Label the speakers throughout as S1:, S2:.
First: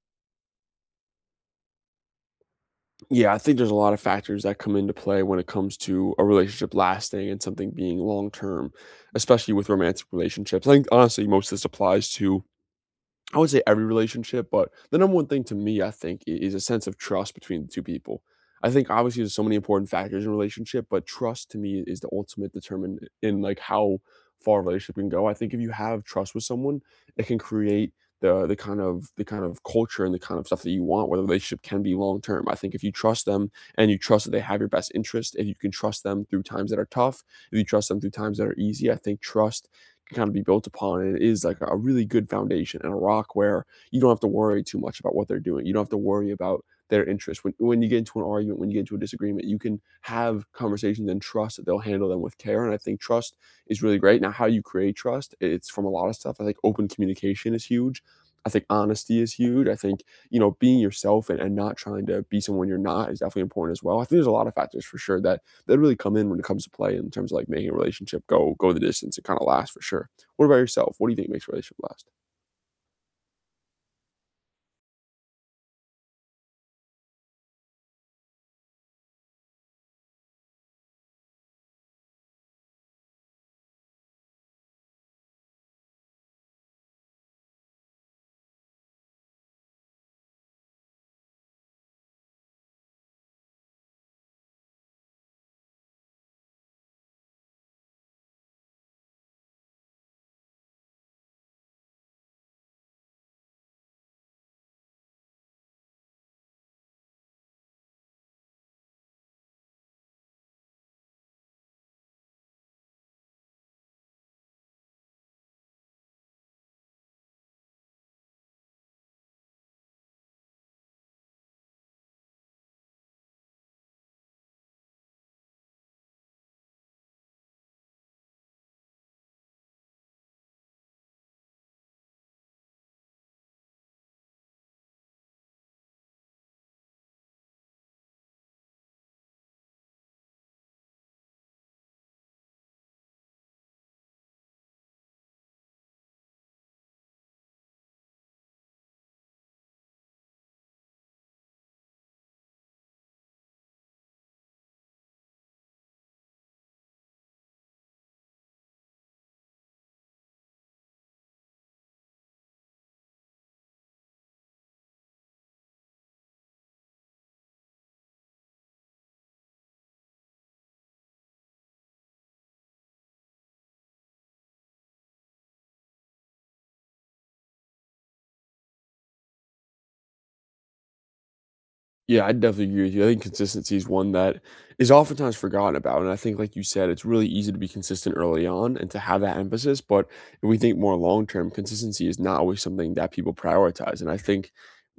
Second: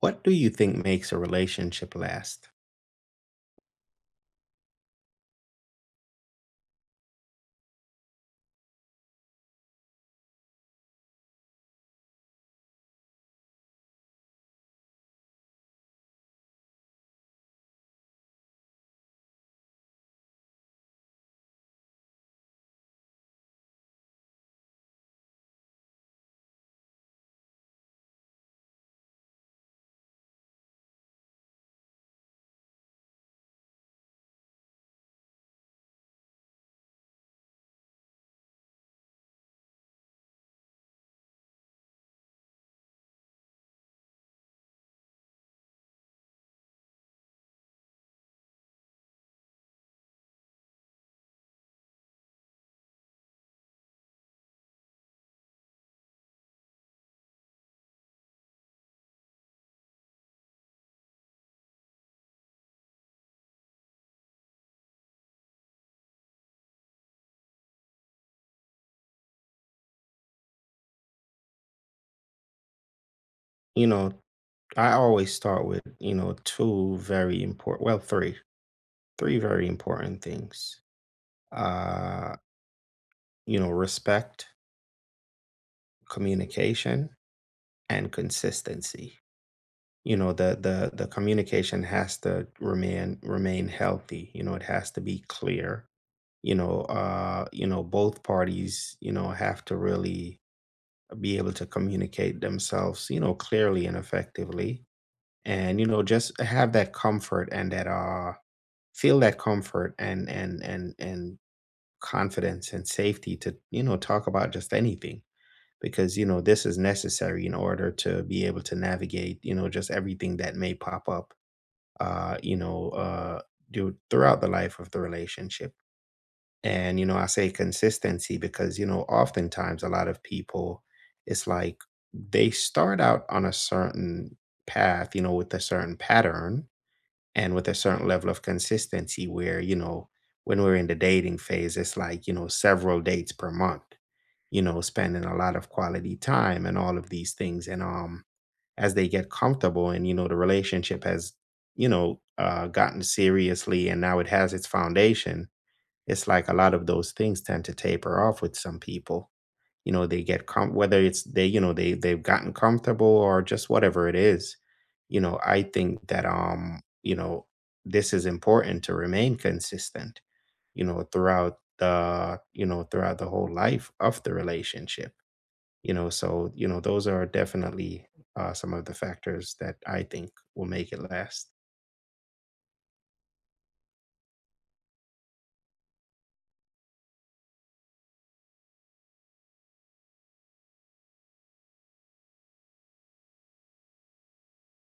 S1: What do you think makes a relationship last?
S2: Yeah, I think there's a lot of factors that come into play when it comes to a relationship lasting and something being long term, especially with romantic relationships. I think honestly, most of this applies to I would say every relationship. But the number one thing to me, I think, is a sense of trust between the two people. I think obviously there's so many important factors in a relationship, but trust to me is the ultimate determinant in, like, how far a relationship can go. I think if you have trust with someone, it can create the kind of culture and the kind of stuff that you want, where the relationship can be long term. I think if you trust them and you trust that they have your best interest, if you can trust them through times that are tough, if you trust them through times that are easy, I think trust can kind of be built upon. And it is like a really good foundation and a rock, where you don't have to worry too much about what they're doing. You don't have to worry about their interest. When you get into an argument, when you get into a disagreement, you can have conversations and trust that they'll handle them with care. And I think trust is really great. Now, how you create trust, it's from a lot of stuff. I think open communication is huge. I think honesty is huge. I think, you know, being yourself and, not trying to be someone you're not is definitely important as well. I think there's a lot of factors for sure that really come in when it comes to play, in terms of like making a relationship go the distance and kind of last for sure. What about yourself? What do you think makes a relationship last?
S1: You know, I always start with, two very important, well, three very important things. Uh, respect, communication, and consistency. The communication has to remain healthy. It has to be clear. Both parties, have to really be able to communicate themselves, clearly and effectively, and just have that comfort and that feel that comfort and confidence and safety to talk about just anything, because this is necessary in order to be able to navigate, just everything that may pop up, uh you know uh do, throughout the life of the relationship. And I say consistency because oftentimes a lot of people, it's like they start out on a certain path, with a certain pattern and with a certain level of consistency where, when we're in the dating phase, it's like, several dates per month, spending a lot of quality time and all of these things. And as they get comfortable, and the relationship has, gotten seriously, and now it has its foundation. It's like a lot of those things tend to taper off with some people. They get whether it's, they, they've gotten comfortable, or just whatever it is. I think that, this is important to remain consistent, throughout the whole life of the relationship. So, those are definitely, some of the factors that I think will make it last.
S2: Yeah, I definitely agree with you. I think consistency is one that is oftentimes forgotten about. And I think, like you said, it's really easy to be consistent early on and to have that emphasis. But if we think more long term, consistency is not always something that people prioritize. And I think,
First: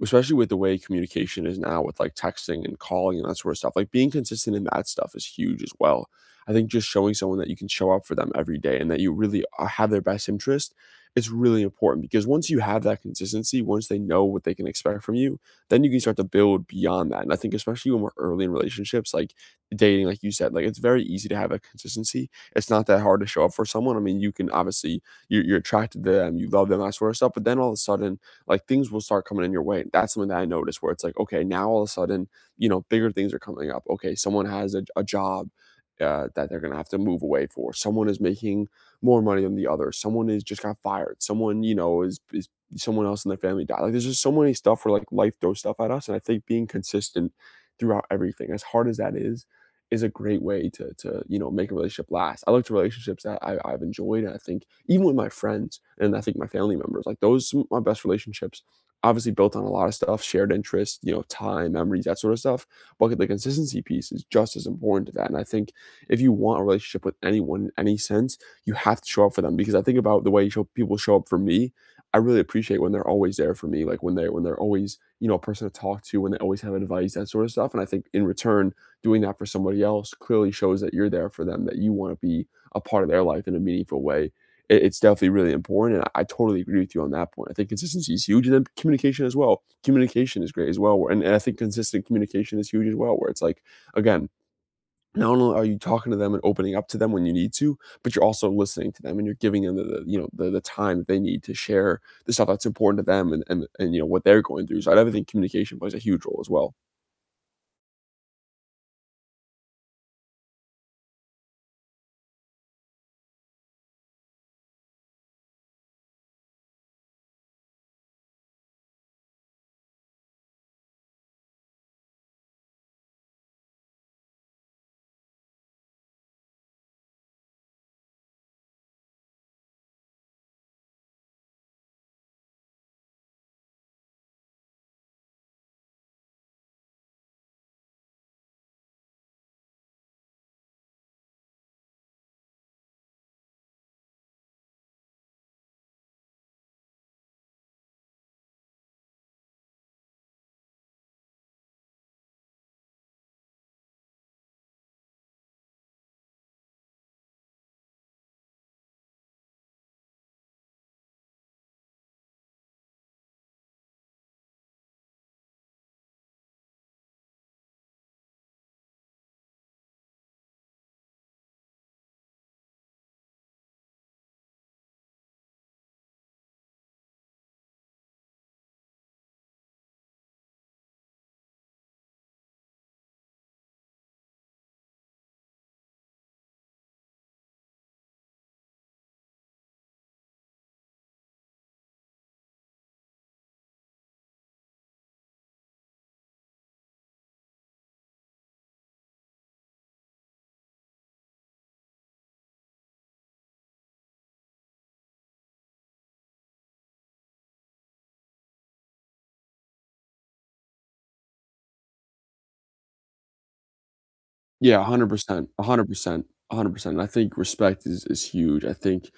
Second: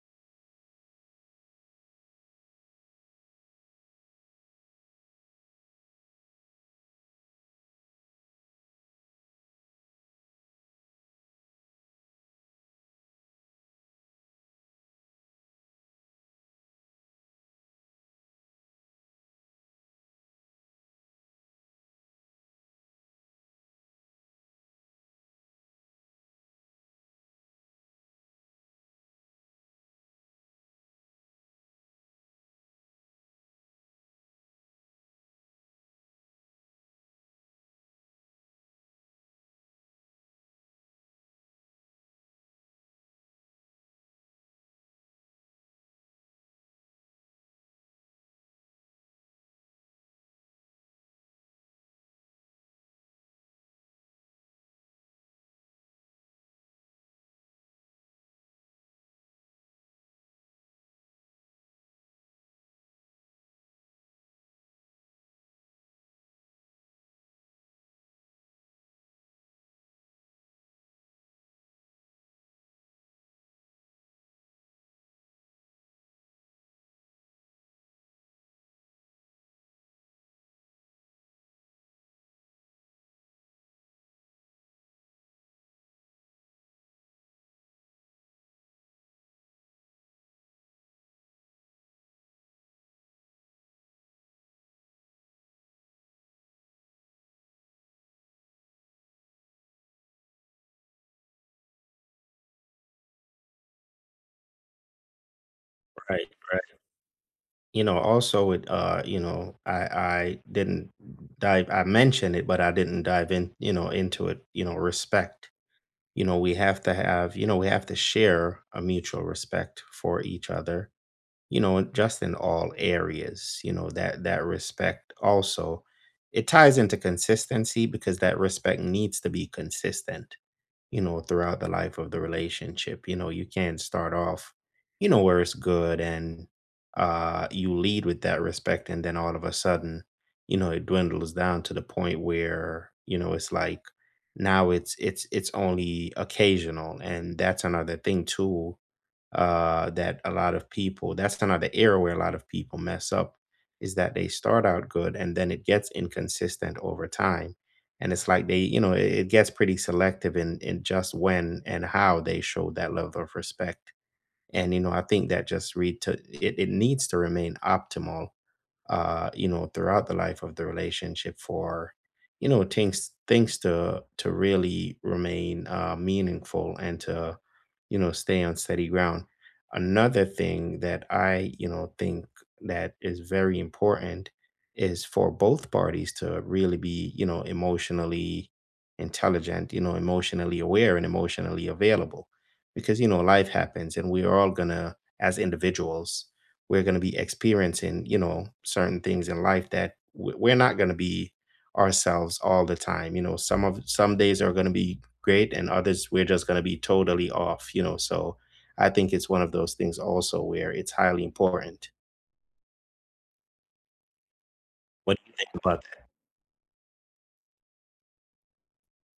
S2: especially with the way communication is now, with like texting and calling and that sort of stuff, like being consistent in that stuff is huge as well. I think just showing someone that you can show up for them every day and that you really have their best interest is really important, because once you have that consistency, once they know what they can expect from you, then you can start to build beyond that. And I think especially when we're early in relationships, like dating, like you said, like it's very easy to have a consistency. It's not that hard to show up for someone. I mean, you can obviously you're attracted to them, you love them, that sort of stuff. But then all of a sudden, like things will start coming in your way. That's something that I noticed, where it's like, okay, now all of a sudden, you know, bigger things are coming up. Okay, someone has a job that they're gonna have to move away for. Someone is making more money than the other. Someone is just got fired. Someone, you know, is someone else in their family died. Like, there's just so many stuff where like life throws stuff at us, and I think being consistent throughout everything, as hard as that is a great way to you know make a relationship last. I look to relationships that I've enjoyed, and I think even with my friends and I think my family members, like those some of my best relationships. Obviously, built on a lot of stuff, shared interests, you know, time, memories, that sort of stuff. But the consistency piece is just as important to that. And I think if you want a relationship with anyone in any sense, you have to show up for them, because I think about the way people show up for me. I really appreciate when they're always there for me, like, when they're always, you know, a person to talk to, when they always have advice, that sort of stuff, and I think in return, doing that for somebody else clearly shows that you're there for them, that you wanna be a part of their life in a meaningful way. It's definitely really important, and I totally agree with you on that point. I think consistency is huge, and then communication as well. Communication is great as well, where and I think consistent communication is huge as well, where it's like, again, not only are you talking to them and opening up to them when you need to, but you're also listening to them and you're giving them the you know the time that they need to share the stuff that's important to them, and you know what they're going through. So I definitely think communication plays a huge
S1: Right,
S2: role as
S1: right.
S2: well.
S1: Also, it you know I didn't dive I mentioned it, but I didn't dive in, into it. Respect. We have to share a mutual respect for each other, just in all areas. That respect also, it ties into consistency because that respect needs to be consistent, throughout the life of the relationship. You can't start off, where it's good, and you lead with that respect, and then all of a sudden, it dwindles down to the point where, it's like, now it's only occasional. And that's another thing too. That's another area where a lot of people mess up, is that they start out good and then it gets inconsistent over time. And it's like they, it gets pretty selective in, just when and how they show that level of respect. And, I think that, just read to it, it needs to remain optimal, throughout the life of the relationship for, things to really remain, meaningful, and to, stay on steady ground. Another thing that I, think, that is very important, is for both parties to really be, emotionally intelligent, emotionally aware, and emotionally available. Because, life happens, and we are all gonna, as individuals, we're going to be experiencing, certain things in life that we're not going to be ourselves all the time. Some days are going to be great, and others we're just going to be totally off. So I think it's one of those things also where it's highly important.
S2: Yeah,
S1: What do you
S2: 100%.
S1: think about?
S2: 100%. 100%. And I think respect is huge. I think,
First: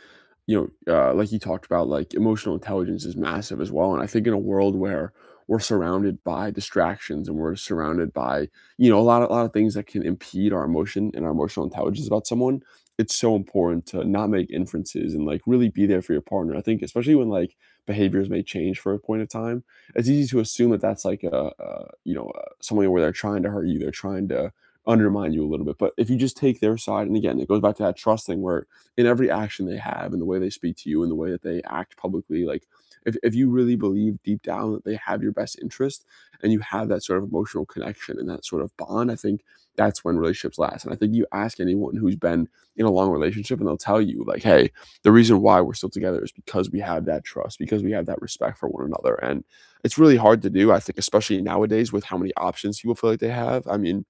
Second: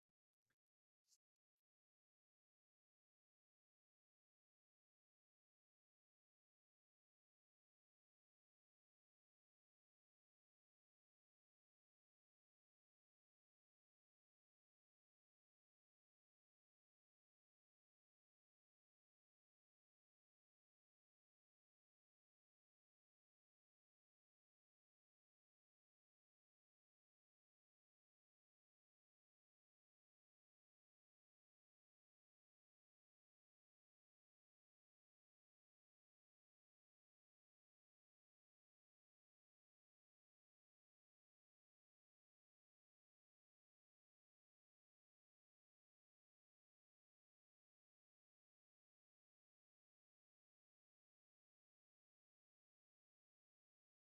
S2: you know, like you talked about, like emotional intelligence is massive as well. And I think in a world where we're surrounded by distractions and we're surrounded by, you know, a lot of things that can impede our emotion and our emotional intelligence about someone, it's so important to not make inferences and like really be there for your partner. I think especially when like behaviors may change for a point of time, it's easy to assume that that's like a you know, something where they're trying to hurt you, they're trying to undermine you a little bit. But if you just take their side, and again, it goes back to that trust thing, where in every action they have, in the way they speak to you, in the way that they act publicly. Like, if you really believe deep down that they have your best interest and you have that sort of emotional connection and that sort of bond, I think that's when relationships last. And I think you ask anyone who's been in a long relationship and they'll tell you, like, hey, the reason why we're still together is because we have that trust, because we have that respect for one another. And it's really hard to do, I think, especially nowadays with how many options people feel like they have. I mean,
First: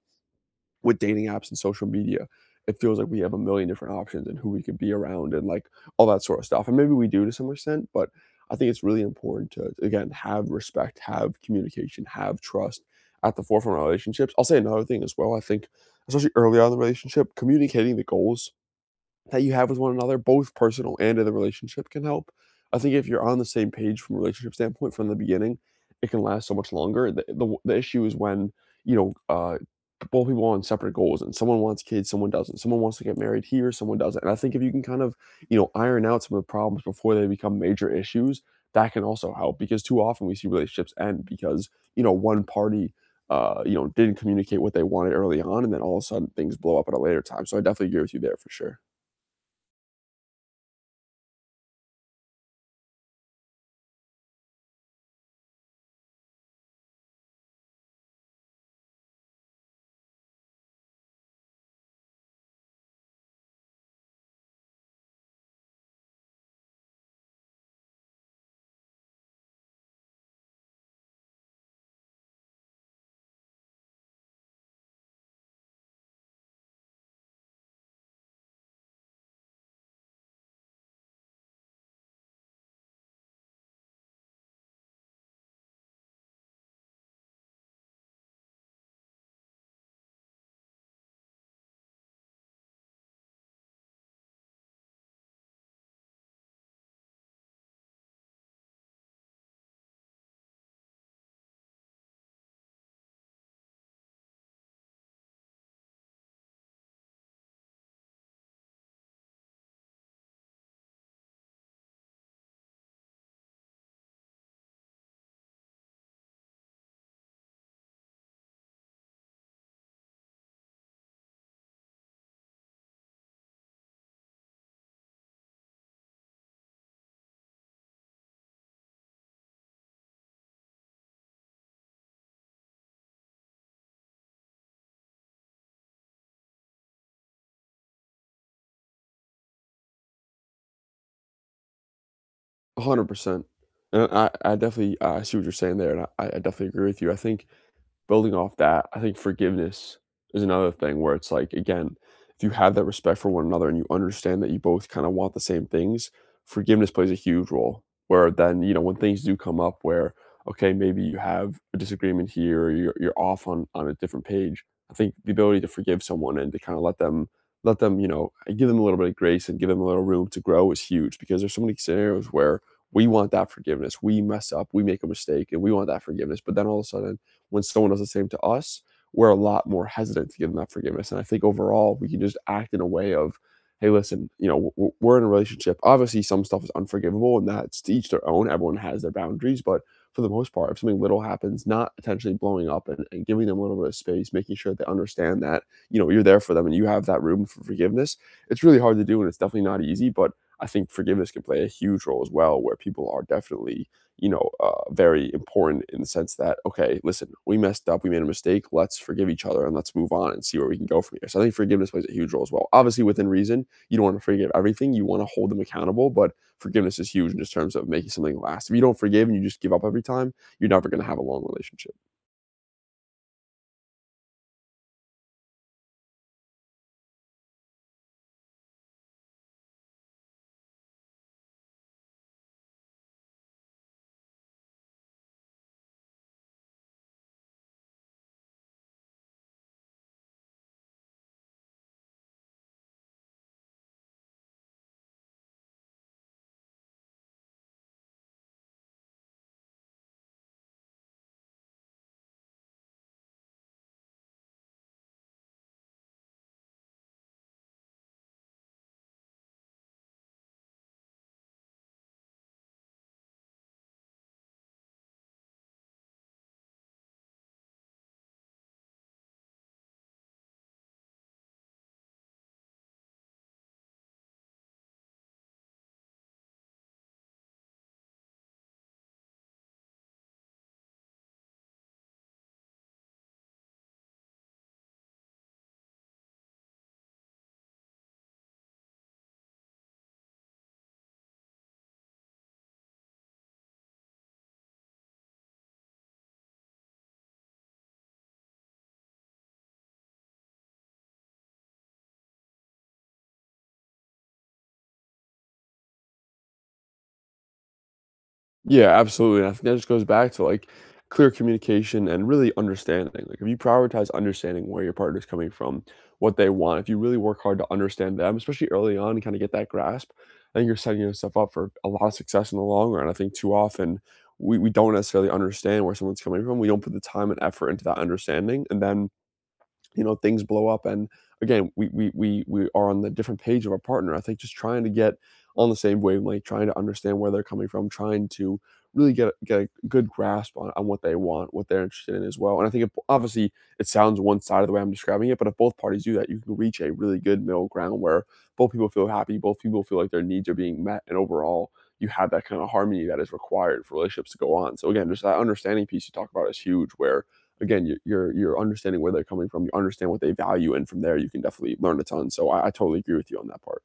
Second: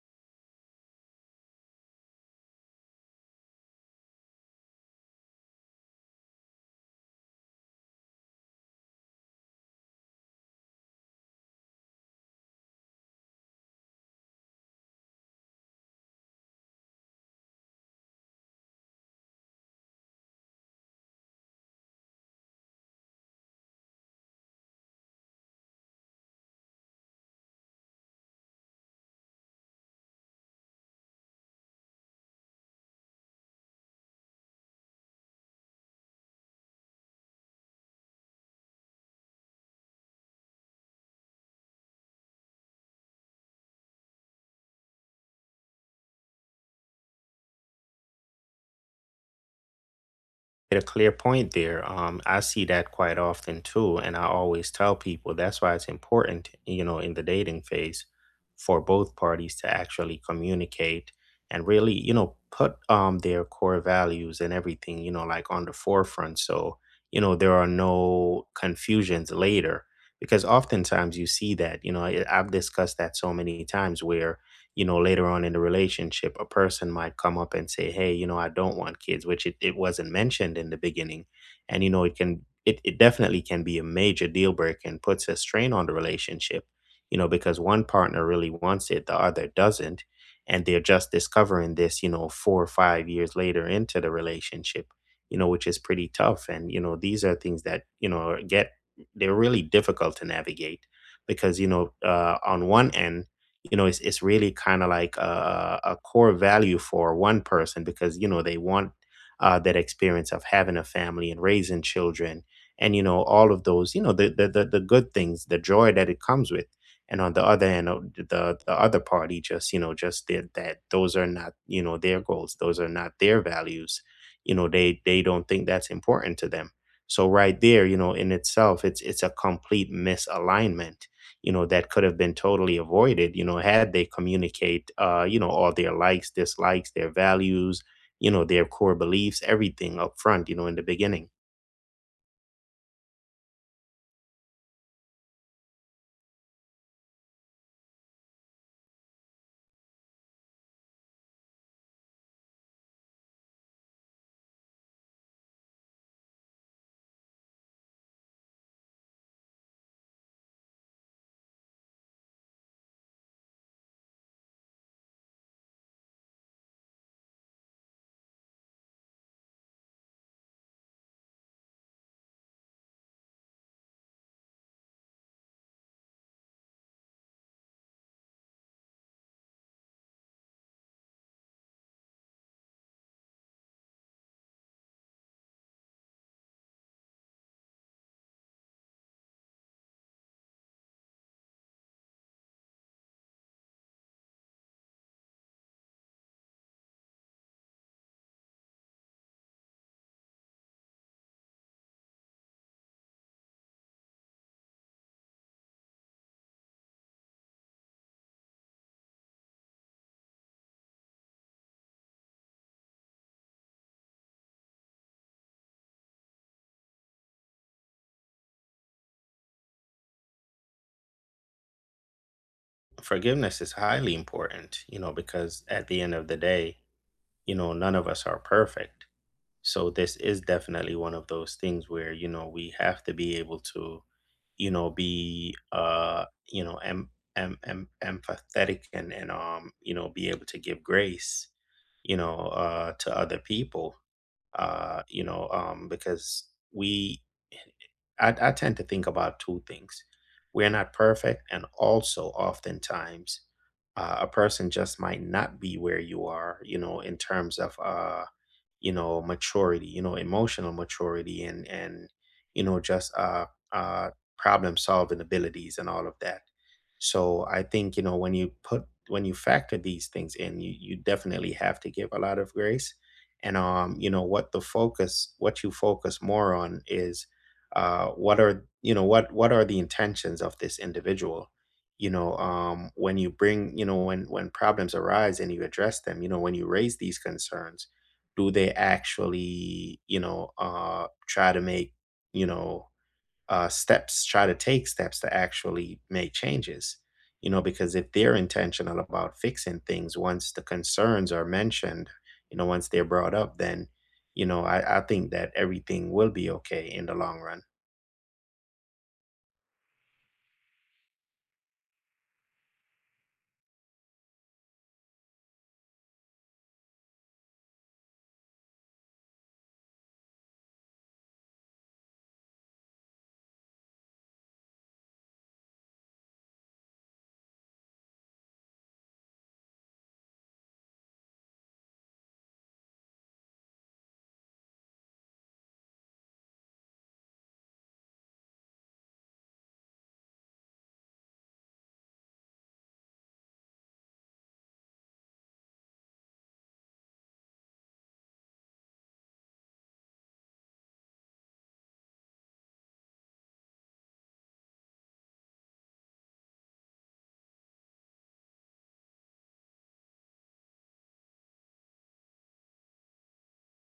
S2: with dating apps and social media, it feels like we have a million different options and who we could be around and like all that sort of stuff. And maybe we do to some extent, but I think it's really important to again have respect, have communication, have trust at the forefront of relationships. I'll say another thing as well. I think especially early on in the relationship, communicating the goals that you have with one another, both personal and in the relationship, can help. I think if you're on the same page from a relationship standpoint from the beginning, it can last so much longer. The issue is when, you know, both people on separate goals and someone wants kids, someone doesn't. Someone wants to get married here, someone doesn't. And I think if you can kind of, you know, iron out some of the problems before they become major issues, that can also help, because too often we see relationships end because, you know, one party you know, didn't communicate what they wanted early on, and then all of a sudden things blow up at a later time. So I definitely agree with you there for sure.
S1: A clear point there. I see that quite often too, and I always tell people that's why it's important, in the dating phase, for both parties to actually communicate and really, put their core values and everything, like, on the forefront, so there are no confusions later. Because oftentimes you see that, I've discussed that so many times where, later on in the relationship, a person might come up and say, hey, I don't want kids, which it wasn't mentioned in the beginning. And it definitely can be a major deal breaker and puts a strain on the relationship, because one partner really wants it, the other doesn't, and they're just discovering this, 4 or 5 years later into the relationship, which is pretty tough. And these are things that, you know get they're really difficult to navigate, because on one end, it's really kind of like a core value for one person, because they want, that experience of having a family and raising children, and all of those, the good things, the joy that it comes with. And on the other end, the other party just, just did that. Those are not, their goals. Those are not their values. They don't think that's important to them. So right there, in itself, it's a complete misalignment, that could have been totally avoided, had they communicate, all their likes, dislikes, their values, their core beliefs, everything up front, in the beginning.
S2: 100%. And I definitely I see what you're saying there, and I definitely agree with you. I think building off that, I think forgiveness is another thing where it's like, again, if you have that respect for one another and you understand that you both kind of want the same things, forgiveness plays a huge role. Where then, you know, when things do come up where, okay, maybe you have a disagreement here or you're off on, a different page, I think the ability to forgive someone and to kind of let them, you know, give them a little bit of grace and give them a little room to grow is huge, because there's so many scenarios where we want that forgiveness. We mess up, we make a mistake, and we want that forgiveness. But then all of a sudden, when someone does the same to us, we're a lot more hesitant to give them that forgiveness. And I think overall, we can just act in a way of, hey, listen, you know, we're in a relationship. Obviously, some stuff is unforgivable, and that's to each their own. Everyone has their boundaries, but for the most part, if something little happens, not potentially blowing up, and giving them a little bit of space, making sure they understand that, you know, you're there for them and you have that room for forgiveness. It's really hard to do, and it's definitely not easy, but I think forgiveness can play a huge role as well, where people are definitely you know, very important in the sense that, okay, listen, we messed up, we made a mistake, let's forgive each other and let's move on and see where we can go from here. So I think forgiveness plays a huge role as well. Obviously, within reason, you don't want to forgive everything, you want to hold them accountable, but forgiveness is huge in just terms of making something last. If you don't forgive and you just give up every time, you're never going to have a long relationship.
S1: Forgiveness is highly important, because at the end of the day, none of us are perfect. So this is definitely one of those things where we have to be able to, be, empathetic, and be able to give grace, to other people, because we, I tend to think about two things. We're not perfect, and also oftentimes, a person just might not be where you are, in terms of, maturity, emotional maturity, and you know just uh problem solving abilities and all of that. So I think, when you factor these things in, you definitely have to give a lot of grace. And what you focus more on, is, what are you know what are the intentions of this individual. When you bring you know When problems arise and you address them, when you raise these concerns, do they actually, you know try to take steps to actually make changes. Because if they're intentional about fixing things once the concerns are mentioned, once they're brought up, then, I think that everything will be okay in the long run.
S2: Yeah, absolutely, and I think that just goes back to, like, clear communication and really understanding, like, if you prioritize understanding where your partner's coming from, what they want, if you really work hard to understand them, especially early on and kinda get that grasp, I think you're setting yourself up for a lot of success in the long run. I think too often, we don't necessarily understand where someone's coming from, we don't put the time and effort into that understanding, and then you know things blow up, and again we are on the different page of our partner. I think just trying to get on the same wavelength, trying to understand where they're coming from, trying to really get a good grasp on what they want, what they're interested in as well. And I think it, obviously it sounds one side of the way I'm describing it, but if both parties do that you can reach a really good middle ground, where both people feel happy, both people feel like their needs are being met, and overall you have that kind of harmony that is required for relationships to go on. So again, just that understanding piece you talk about is huge, where again, you're understanding where they're coming from. You understand what they value, and from there, you can definitely learn a ton. So I totally agree with you on that part.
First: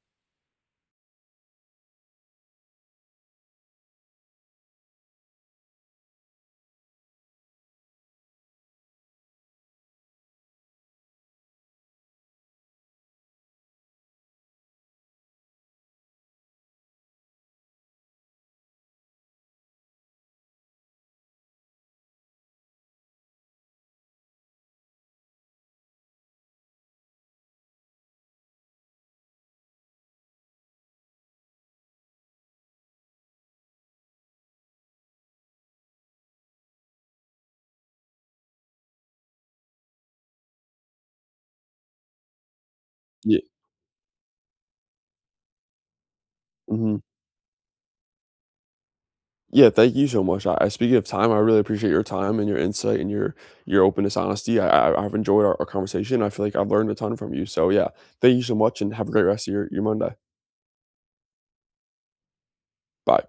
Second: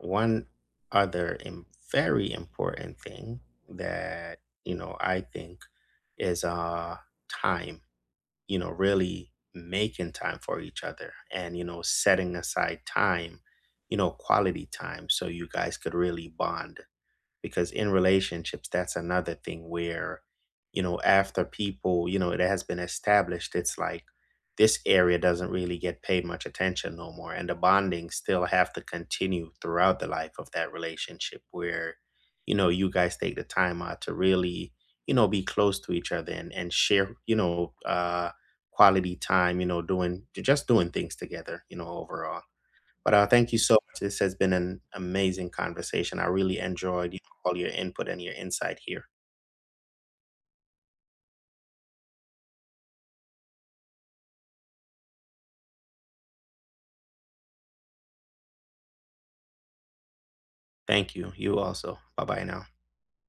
S1: One other, very important thing that, I think, is, time. Really making time for each other, and, setting aside time, quality time, so you guys could really bond, because in relationships, that's another thing where, after people, it has been established, it's like this area doesn't really get paid much attention no more, and the bonding still have to continue throughout the life of that relationship, where you guys take the time out to really, be close to each other, and share, quality time, doing things together, overall. But,
S2: Yeah.
S1: thank you so much. This has been an amazing conversation. I really
S2: hmm
S1: enjoyed, all your input and your insight here.
S2: Yeah. Thank you so much. I Speaking of time, I really appreciate your time and your insight and your openness, honesty. I've enjoyed our conversation. I feel like I've learned a ton from you. So yeah, thank you so much, and have a great rest of your Monday.
S1: Thank you. You also. Bye bye now.
S2: Bye.